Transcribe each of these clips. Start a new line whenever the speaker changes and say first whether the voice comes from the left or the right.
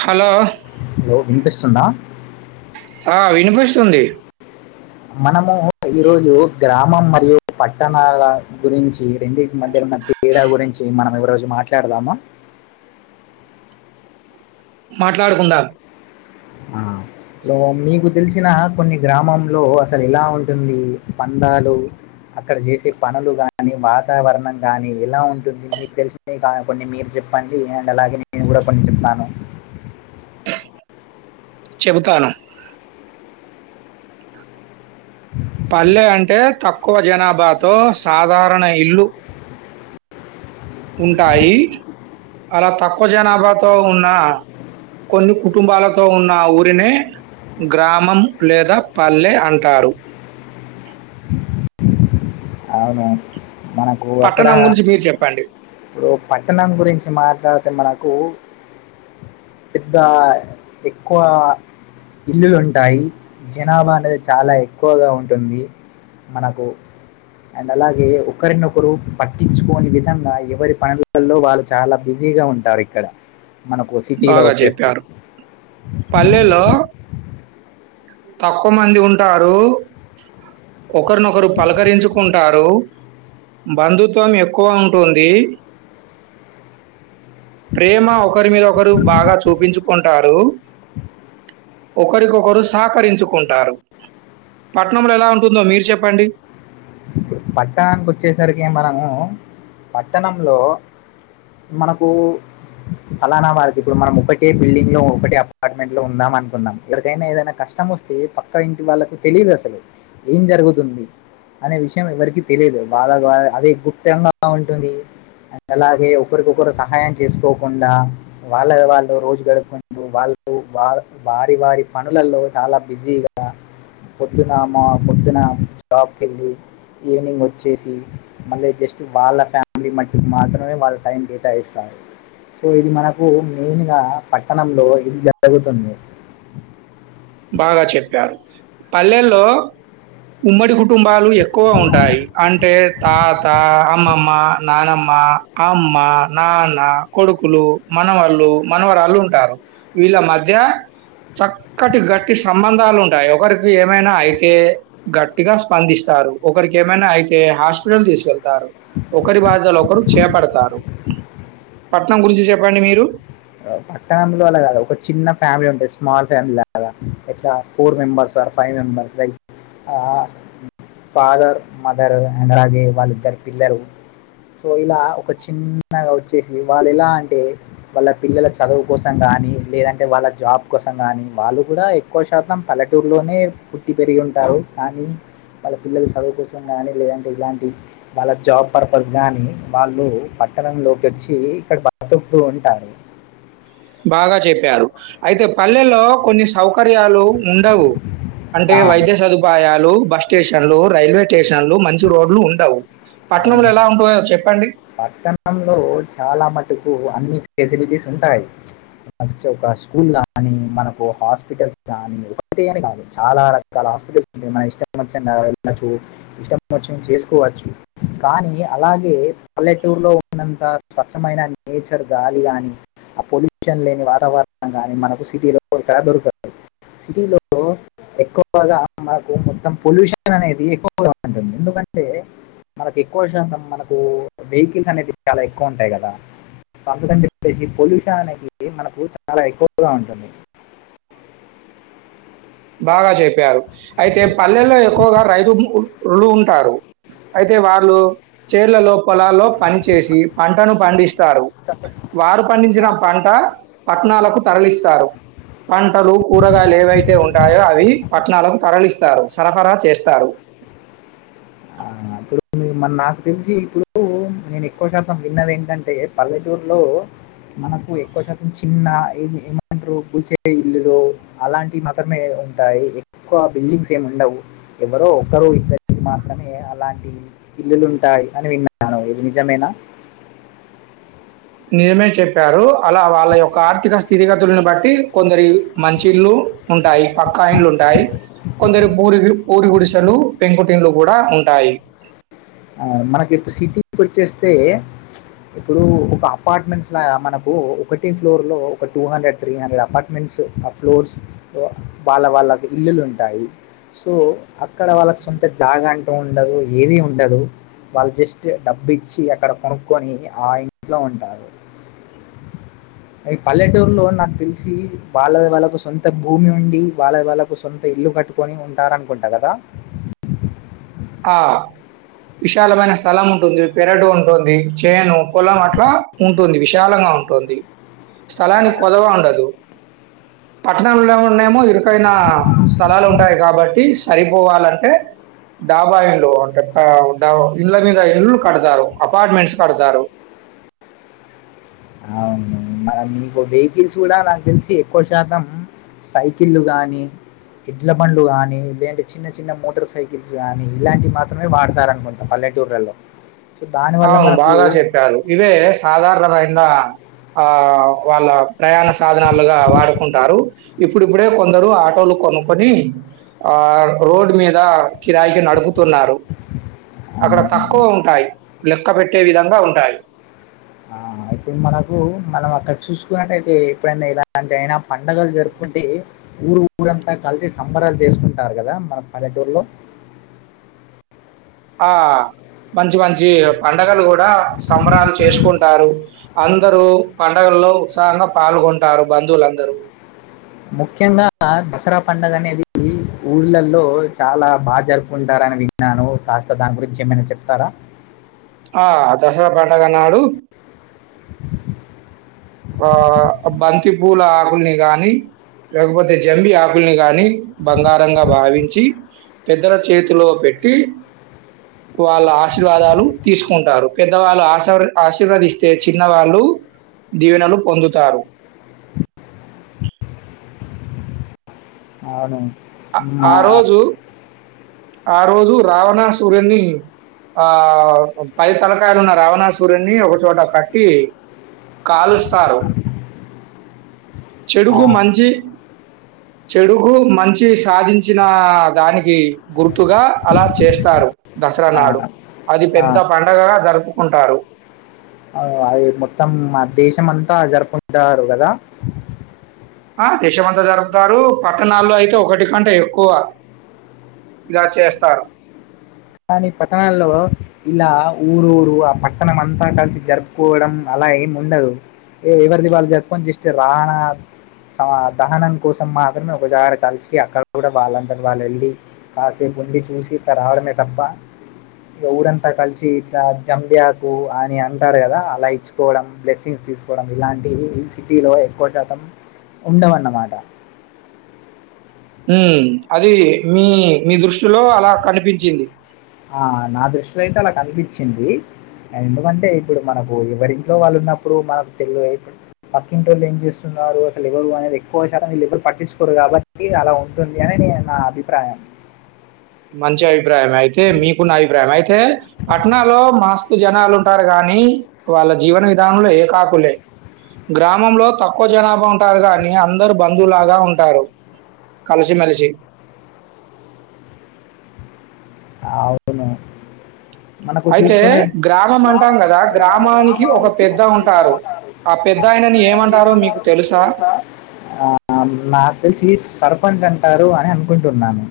right: Hello.
left: లో వినిపిస్ తుందా
right: ఆ వినిపిస్తుంది
left: మనము ఈరోజు గ్రామం మరియు పట్టణాల గురించి రెండింటి మధ్య తేడా గురించి మనం ఎవరోజు మాట్లాడుదామ
right: మాట్లాడుకుందాం
left: ఆ మీకు తెలిసిన కొన్ని గ్రామంలో అసలు ఎలా ఉంటుంది పందాలు అక్కడ చేసే పనులు గాని వాతావరణం కాని ఎలా ఉంటుంది మీకు తెలిసిన కొన్ని మీరు చెప్పండి అండ్ అలాగే నేను కూడా కొన్ని చెప్తాను
right: చెబుతాను పల్లె అంటే తక్కువ జనాభాతో సాధారణ ఇల్లు ఉంటాయి అలా తక్కువ జనాభాతో ఉన్న కొన్ని కుటుంబాలతో ఉన్న ఊరినే గ్రామం లేదా పల్లె అంటారు
left: అవును మనకు అక్కడ
right: పట్టణం గురించి మీరు చెప్పండి.
left: ఇప్పుడు పట్టణం గురించి మాట్లాడు అంటే మనకు పెద్ద ఎక్కువ ఇల్లులు ఉంటాయి జనాభా అనేది చాలా ఎక్కువగా ఉంటుంది మనకు అండ్ అలాగే ఒకరినొకరు పట్టించుకోని విధంగా ఎవరి పనులలో వాళ్ళు చాలా బిజీగా ఉంటారు ఇక్కడ మనకు సిటీలో
right: బాగా
left: వచ్చేస్తే
right: చెప్పారు పల్లెలో తక్కువ మంది ఉంటారు ఒకరినొకరు పలకరించుకుంటారు బంధుత్వం ఎక్కువ ఉంటుంది ప్రేమ ఒక ఒకరి మీద ఒకరు బాగా చూపించు ఉంటారు ఒకరికొకరు సహకరించుకుంటారు పట్ణంలో ఎలా ఉంటుందో మీరు చెప్పండి
left: ఇప్పుడు పట్టణానికి వచ్చేసరికి మనము పట్టణంలో మనకు ఫలానా వాారిదు ఇప్పుడు మనం ఒకటే బిల్డింగ్ లో ఒకటే అపార్ట్మెంట్ లో పట్టణానికి వచ్చేసరికి మనము పట్టణములో మనము పలానా వారికి ఇప్పుడు మనము ఒక కేజీలు అపార్ట్మెంట్లో ఉందాం అనుకుందాం ఇక్కడికైనా ఏదైనా కష్టం వస్తే పక్క ఇంటి వాళ్ళకు తెలియదు అసలు ఏం జరుగుతుంది అనే విష విష ఎవరికి తెలియదు వాళ్ళ అదే గుప్తంగా ఉంటుంది అ అలాగే ఒకరికొకరు సహాయం ఎవరికి తెలియదు అండ్ అలాగే ఒకరికి ఒకరు సహాయం చేసుకోకుండా వాళ్ళ వాళ్ళు రోజు గడుపుకుంటూ వాళ్ళు వారి వారి పనులలో చాలా బిజీగా పొద్దున పొద్దున జాబ్కిళ్ళి ఈవినింగ్ వచ్చేసి మళ్ళీ జస్ట్ వాళ్ళ ఫ్యామిలీ ఈవినింగ్ వచ్చేసి మల్ల జస్ట్ వాళ్ళ పనుల్లో మట్టికి మాత్రమే వాళ్ళ టైం కేటాయిస్తారు సో ఇది మనకు మెయిన్గా పట్టణంలో ఇది జరుగుతుంది
right: బాగా చెప్పారు పల్లెల్లో ఉమ్మడి కుటుంబాలు ఎక్కువ ఉంటాయి అంటే తా అమ్మమ్మ నానమ్మ అమ్మ నాన్న కొడుకులు మనవాళ్ళు మనవరాళ్ళు ఉంటారు వీళ్ళ మధ్య చ ఒకటి గట్టి సంబంధాలు ఉంటాయి ఒకరికి ఏమైనా అయితే గట్టిగా స్పంది
left: పట్టణ కా ఒక చిన్న ఫ్యామిలీ ఉంటాయి స్మాల్ ఫ్యామిలీ లాగా ఇట్లా ఫోర్ మెంబర్స్ ఆ five members father mother and అలాగే వాళ్ళిద్దరు పిల్లలు సో ఇలా ఒక చిన్నగా వచ్చేసి వాళ్ళు ఎలా అంటే వాళ్ళ పిల్లల చదువు కోసం కానీ లేదంటే వాళ్ళ జాబ్ కోసం కానీ వాళ్ళు కూడా ఎక్కువ శాతం పల్లెటూరులోనే పుట్టి పెరిగి ఉంటారు కానీ వాళ్ళ పిల్లలు చదువు కోసం కానీ లేదంటే ఇలాంటి వాళ్ళ జాబ్ పర్పస్ కానీ వాళ్ళు పట్టణంలోకి వచ్చి ఇక్కడ బ్రతుకుకుతూ ఉంటారు
right: బాగా చెప్పారు అయితే పల్లెలో కొన్ని సౌక సౌకర్యాలు ఉండవు అంటే
left: ఆ,
right: వైద్య సదుపాయాలు బ స్టేషన్లు రైల్వే స్టేషన్ లో మంచి రోడ్లు ఉండవు పట్టణంలో
left: అవును
right: ఎలా ఉంటుయో చెప్పండి
left: పట్టణంలో చాలా మటుకు అన్ని ఫెసిలిటీస్ ఉంటాయి ఒక స్కూల్ కానీ మనకు హాస్పిటల్స్ కానీ చాలా రకాల హాస్పిటల్స్ ఉ మన ఇష్ట వచ్చ వెళ్ళచ్చు ఇష్టం వచ్చ చేసుకోవచ్చు కానీ అలాగే పల్లెటూరులో ఉన్నంత స్వచ్ఛమైన నేచర్ గాలి కానీ ఆ పొల్యూషన్ లేని వాతావరణం కానీ మనకు సిటీలో ఇక్కడ దొరుకుంది సిటీలో ఎక్కువగా మనకు మొత్తం పొల్యూషన్ అనేది ఎక్కువగా ఉంటుంది ఎందుకంటే మనకు ఎక్కువ శాతం మనకు వెహికిల్స్ అనేవి చాలా ఎక్కువ ఉంటాయి కదా సో అందుకని చెప్పేసి పొల్యూషన్ అనేది మనకు చాలా ఎక్కువగా ఉంటుంది
right: బాగా చెప్పారు అయితే పల్లెల్లో ఎక్కువగా రైతులు ఉంటారు అయితే వాళ్ళు చేళ్లలో పొలాల్లో పని చేేసి పంటను పండిస్త వారు పండించిన పంట పట్నాలకు తరలిస్తారు పంటలు కూరగాయలు ఏవైతే ఉంట ఉంటాయో అవి పట్నాలకు తరలిస్తారు సరఫరా చేస్తారు
left: ఆ అప్పుడు నాకు తెలిసి ఇప్పుడు నేను ఎక్కువ శాతం విన్నది ఏంటంటే పల్లెటూరులో మనకు ఎక్కువ శాతం చిన్న ఏ ఏమంటారు గుసే ఇల్లులు అలాంటివి మాత్ర డే అలాంటి ఇల్లులుంటాయి అని విన్నాను ఎది నిజమేనా
right: నిజమే చెప్పారు అలా వాళ్ళ యొక్క ఆర్థిక స్థితిగతులను బట్టి కొందరి మంచి ఇళ్ళలు ఉంటాయి పక్కా ఇల్లు ఉంటాయి కొందరు పూరి పూరి గుడిసెలు పెంకుటింలు కూడా ఉంటాయి
left: మనకి ఇప్పుడు సిటీకి వచ్చేస్తే ఇప్పుడు ఒక అపార్ట్మెంట్స్లాగా మనకు ఒకటే ఫ్లోర్లో ఒక two hundred three hundred apartments ఆ ఫ్లోర్స్ వాళ్ళ వాళ్ళకి ఇల్లులు ఉంటాయి సో అక్కడ వాళ్ళకి సొంత జాగా అంటూ ఉండదు ఏది ఉండదు వాళ్ళు జస్ట్ డబ్బు ఇచ్చి అక్కడ కొనుక్కొని ఆ ఇంట్లో ఉంటారు పల్లెటూరులో నాకు తెలి
right: ఆ విశాలమైన స్థలం ఉంటుంది పెరడు ఉంటుంది చేను పొలం అట్లా ఉంటుంది విశాలంగా ఉంటుంది స్థలానికి కొదవ ఉండదు పట్నం లొ ఉన్న మళ్ళీ స్థలాలల్లో ఉంటాయి కాబట్టి సరిపోవాలంటే డాబా ఇల్లు పెద్ద డాబా ఇళ్ళనీ కాదు ఇళ్లు కడతారు అపార్ట్మెంట్స్ కడతారు
left: మనం ఒక వెహికల్స్ కూడా నాకు తెలిసి ఎక్కువ శాతం సైకిళ్లు గాని ఎండ్ల బండ్లు గాని లేదంటే చిన్న చిన్న మోటార్ సైకిల్స్ గాని ఇలాంటి మాత్రమే వాడతారు అనుకుంటా పల్లెటూర్లలో సో దానివల్ల
right: అవును
left: మనకు
right: బాగా చెప్పారు ఇవే సాధారణమైన ఆ వాళ్ళ ప్రయాణ సాధనాలుగా వాడుకుంటారు ఇప్పుడిప్పుడే కొందరు ఆటోలు కొనుక్కొని ఆ రోడ్ మీద కిరాయికి నడుపుతున్నారు
left: ఆ!
right: అక్కడ తక్కువ ఉంటాయి లెక్క పెట్టే విధంగా ఉంటాయి
left: అయితే మనకు మనం అక్కడ చూసుకున్నట్టయితే ఎప్పుడైనా ఇలాంటి అయినా పండుగలు జరుపుకుంటే ఊరు ఊరంతా కలిసి సంబరాలు చేసుకుంటారు కదా మన పల్లెటూరులో
right: ఆ మంచి మంచి పండగలు కూడా సంబరాలు చేసుకుంటారు అందరూ పండగల్లో ఉత్సాహంగా పాల్గొంటారు బంధువులందరూ
left: ముఖ్యంగా దసరా పండుగ అనేది ఊళ్ళలో చాలా బాగా జరుపుకుంటారని విన్నాను కాస్త దాని గురించి ఏమైనా చెప్తారా
right: ఆ దసరా పండుగ నాడు ఆ బంతిపూల ఆకుల్ని గాని లేకపోతే జంబి ఆకుల్ని గాని బంగారంగా భావించి పెద్దల చేతిలో పెట్టి వాళ్ళ ఆశీర్వాదాలు తీసుకుంటారు పెద్దవాళ్ళు ఆశ ఆశీర్వాది ఇస్తే చిన్న వాళ్ళు దీవెనలు పొందుతారు
left: అవును
right: ఆ రోజు ఆ రోజు రావణాసూరుని ఆ పది తలకాయలున్న రావణా సూర్యుని ఒకచోట కట్టి కాలుస్తారు
left: ఆ
right: చెడుకు మంచి చెడుకు మంచి మంచి సాధించిన దానికి గుర్తుగా అలా చేస్తారు దసరా నాడు అది
left: ఆ
right: పెద్ద పండుగగా జరుపుకుంటారు
left: ఆ, అది మొత్తం మన దేశంమంతా జరుపుకుంటారు కదా
right: ఆ దేశమంతా జరుపుతారు. పట్టణాల్లో అయితే ఒకటి కంటే ఎక్కువ ఇలా చేస్తారు.
left: కానీ పట్టణాల్లో ఇలా ఊరు ఊరు ఆ పట్టణం అంతా కలిసి జరుపుకోవడం అలా ఏం ఉండదు. ఏ ఎవరిది వాళ్ళు జరుపుకొని జస్ట్ రావణ దహనం కోసం మాత్రమే ఒక చాట కలిసి అక్కడ గూడ వాళ్ళంతట వాళ్ళు వెళ్ళి కాసేపు ఉండి చూసి ఇట్లా రావడమే తప్ప ఇగ ఊరంతా కలిసి ఇట్లా జంబిఆకు అని అంటారు కదా అలా ఇచ్చుకోవడం బ్లెస్సింగ్స్ తీసుకోవడం ఇలాంటివి ఈ సిటీలో ఎక్కువ శాతం ఉండవన్నమాట.
right: హ్మ్ అది మీ మీ దృష్టిలో అలా కనిపించింది.
left: ఆ నా దృష్టిలో అయితే అలా అనిపించింది. ఎందుకంటే ఇప్పుడు మనకు ఎవరింట్లో వాళ్ళు ఉన్నప్పుడు మనకు తెలిదు కదా పక్కింటోళ్ళు ఏం చేస్తున్నారు అసలు ఎవరు అనేది ఎక్కువ శాతం వెళ్లేవరు పట్టించుకోరు. కాబట్టి అలా ఉంటుంది అని నేను నా అభిప్రాయం.
right: మంచి అభిప్రాయం అయితే మీకున్న అభిప్రాయం అయితే పట్నల్లొ మాస్తు జనాలు ఉంటారు గానీ వాళ్ళ జీవన విధానంలో ఏకాకులే గ్రామంలో తక్కువ జనాభా ఉంటారు గానీ అందరు బంధులాగా ఉంటారు. కలిసిమెలిసి
left: అవును మనకు
right: అయితే
left: చూసుకునే
right: గ్రామం అంటాం గదా! గ్రామానికి ఒక పెద్ద ఉంటారు. ఆ పెద్దాయనని ఏమంటారో మీకు తెలుసా?
left: ఆ నాకు తెలిసి సర్ న్స్ అంటారు. అని అనుకుంటున్నాను.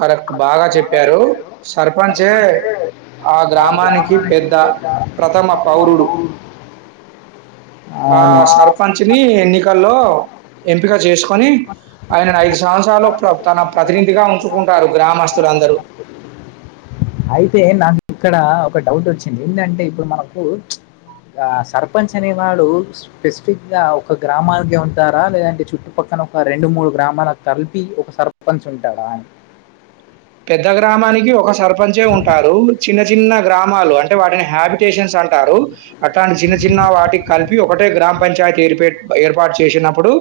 right: కరెక్ట్ బాగా చెప్ చెప్పారు సర్పంచే ఆ గ్రామానికి పెద్ద ప్రథమ పౌరుడు. ఆ
left: అవును
right: సర్పంచ్ని ఎన్నికల్లో ఎంపిక చేసుకొని ఆయనని ఐదు సంవత్సరాలు తన ప్రతినిధిగా ఉ కుంటారు. గ్రామస్తు రందరు.
left: అయితే నాకు ఇక్కడ ఒక డౌట్ ఒచ్చింది. ఎందంటే ఇప్పుడు మనకు ఆ సర్పంచ్ అనేవాడు స్పెసిఫిక్గా ఒక గ్రామానికే ఉంటారా లేదంటే చుట్టుపక్కన ఒక రెండు మూడు గ్రామాలకు కలిపి ఒక సర్పంచ్ ఉంటాడా అని
right: పెద్ద గ్రామాని కి ఒక సర్పంచే ఉంటాడు. చిన్న చిన్న గ్రామాలు అంటే వాటిని హ్యాబిటేషన్స్ అంటారు. అట్లాంటి చిన్న చిన్న వాటికి కలిపి ఒకటే గ్రామ పంచాయతీ ఏర్ పెట్ ఏర్ ర్పాట్ చేసినప్పుడు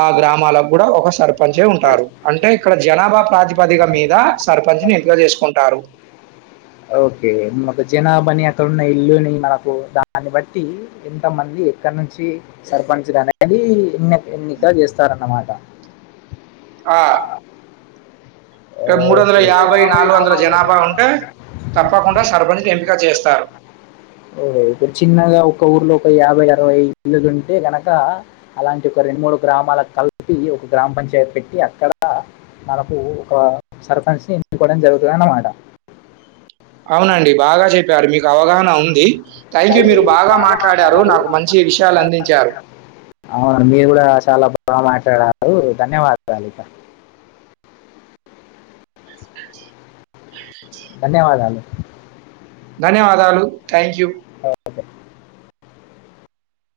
right: ఆ గ్రామాలకు గుడ ఒక సర్ప పంచే ఉంటారు. అంటే ఇక్కడ జనాభా ప్రాతిపదిగా మీ సర్పంచ్ని ఎంపిక చేసుకుంటారు.
left: ఓకే మనకు జనాభాని అక్కడున్న ఇల్లుని మనకు దాన్ని బట్టి ఎంత మంది ఎక్కడ నుంచి సర్పంచ్ అనేది ఎన్నిక చేస్తారన్నమాట్ ఆ
right: ఇక్కడ మూడు వందల యాభై నాలుగు వందల జనాభా ఉంటే తప్పకుండా సర్పంచ్ ఎంపిక చేస్తారు.
left: ఇరవై అరవై ఇల్లులు ఉంటే గనక అలాంటి ఒక రెండు మూడు గ్రామాలకు కలిపి ఒక గ్రామ పంచాయత్ పెట్టి అక్కడ మనకు ఒక సర్పంచ్ని ఎన్నుకోవడం జరుగుతుందన్నమాట.
right: అవునండి. బాగా చెప్ ప్పారు. మిర్
left: థ్యాంక్యూ మీరు బాగా మాట్లాడారు. నాకు మంచి విషయాలు అందించారు. అవునా మీరు గూడ చాలా బాగా మాట్ లు ధన్యవాదాలిక. ధన్యవాదాలు.
right: ధన్యవాదాలు థ్యాంక్ యూ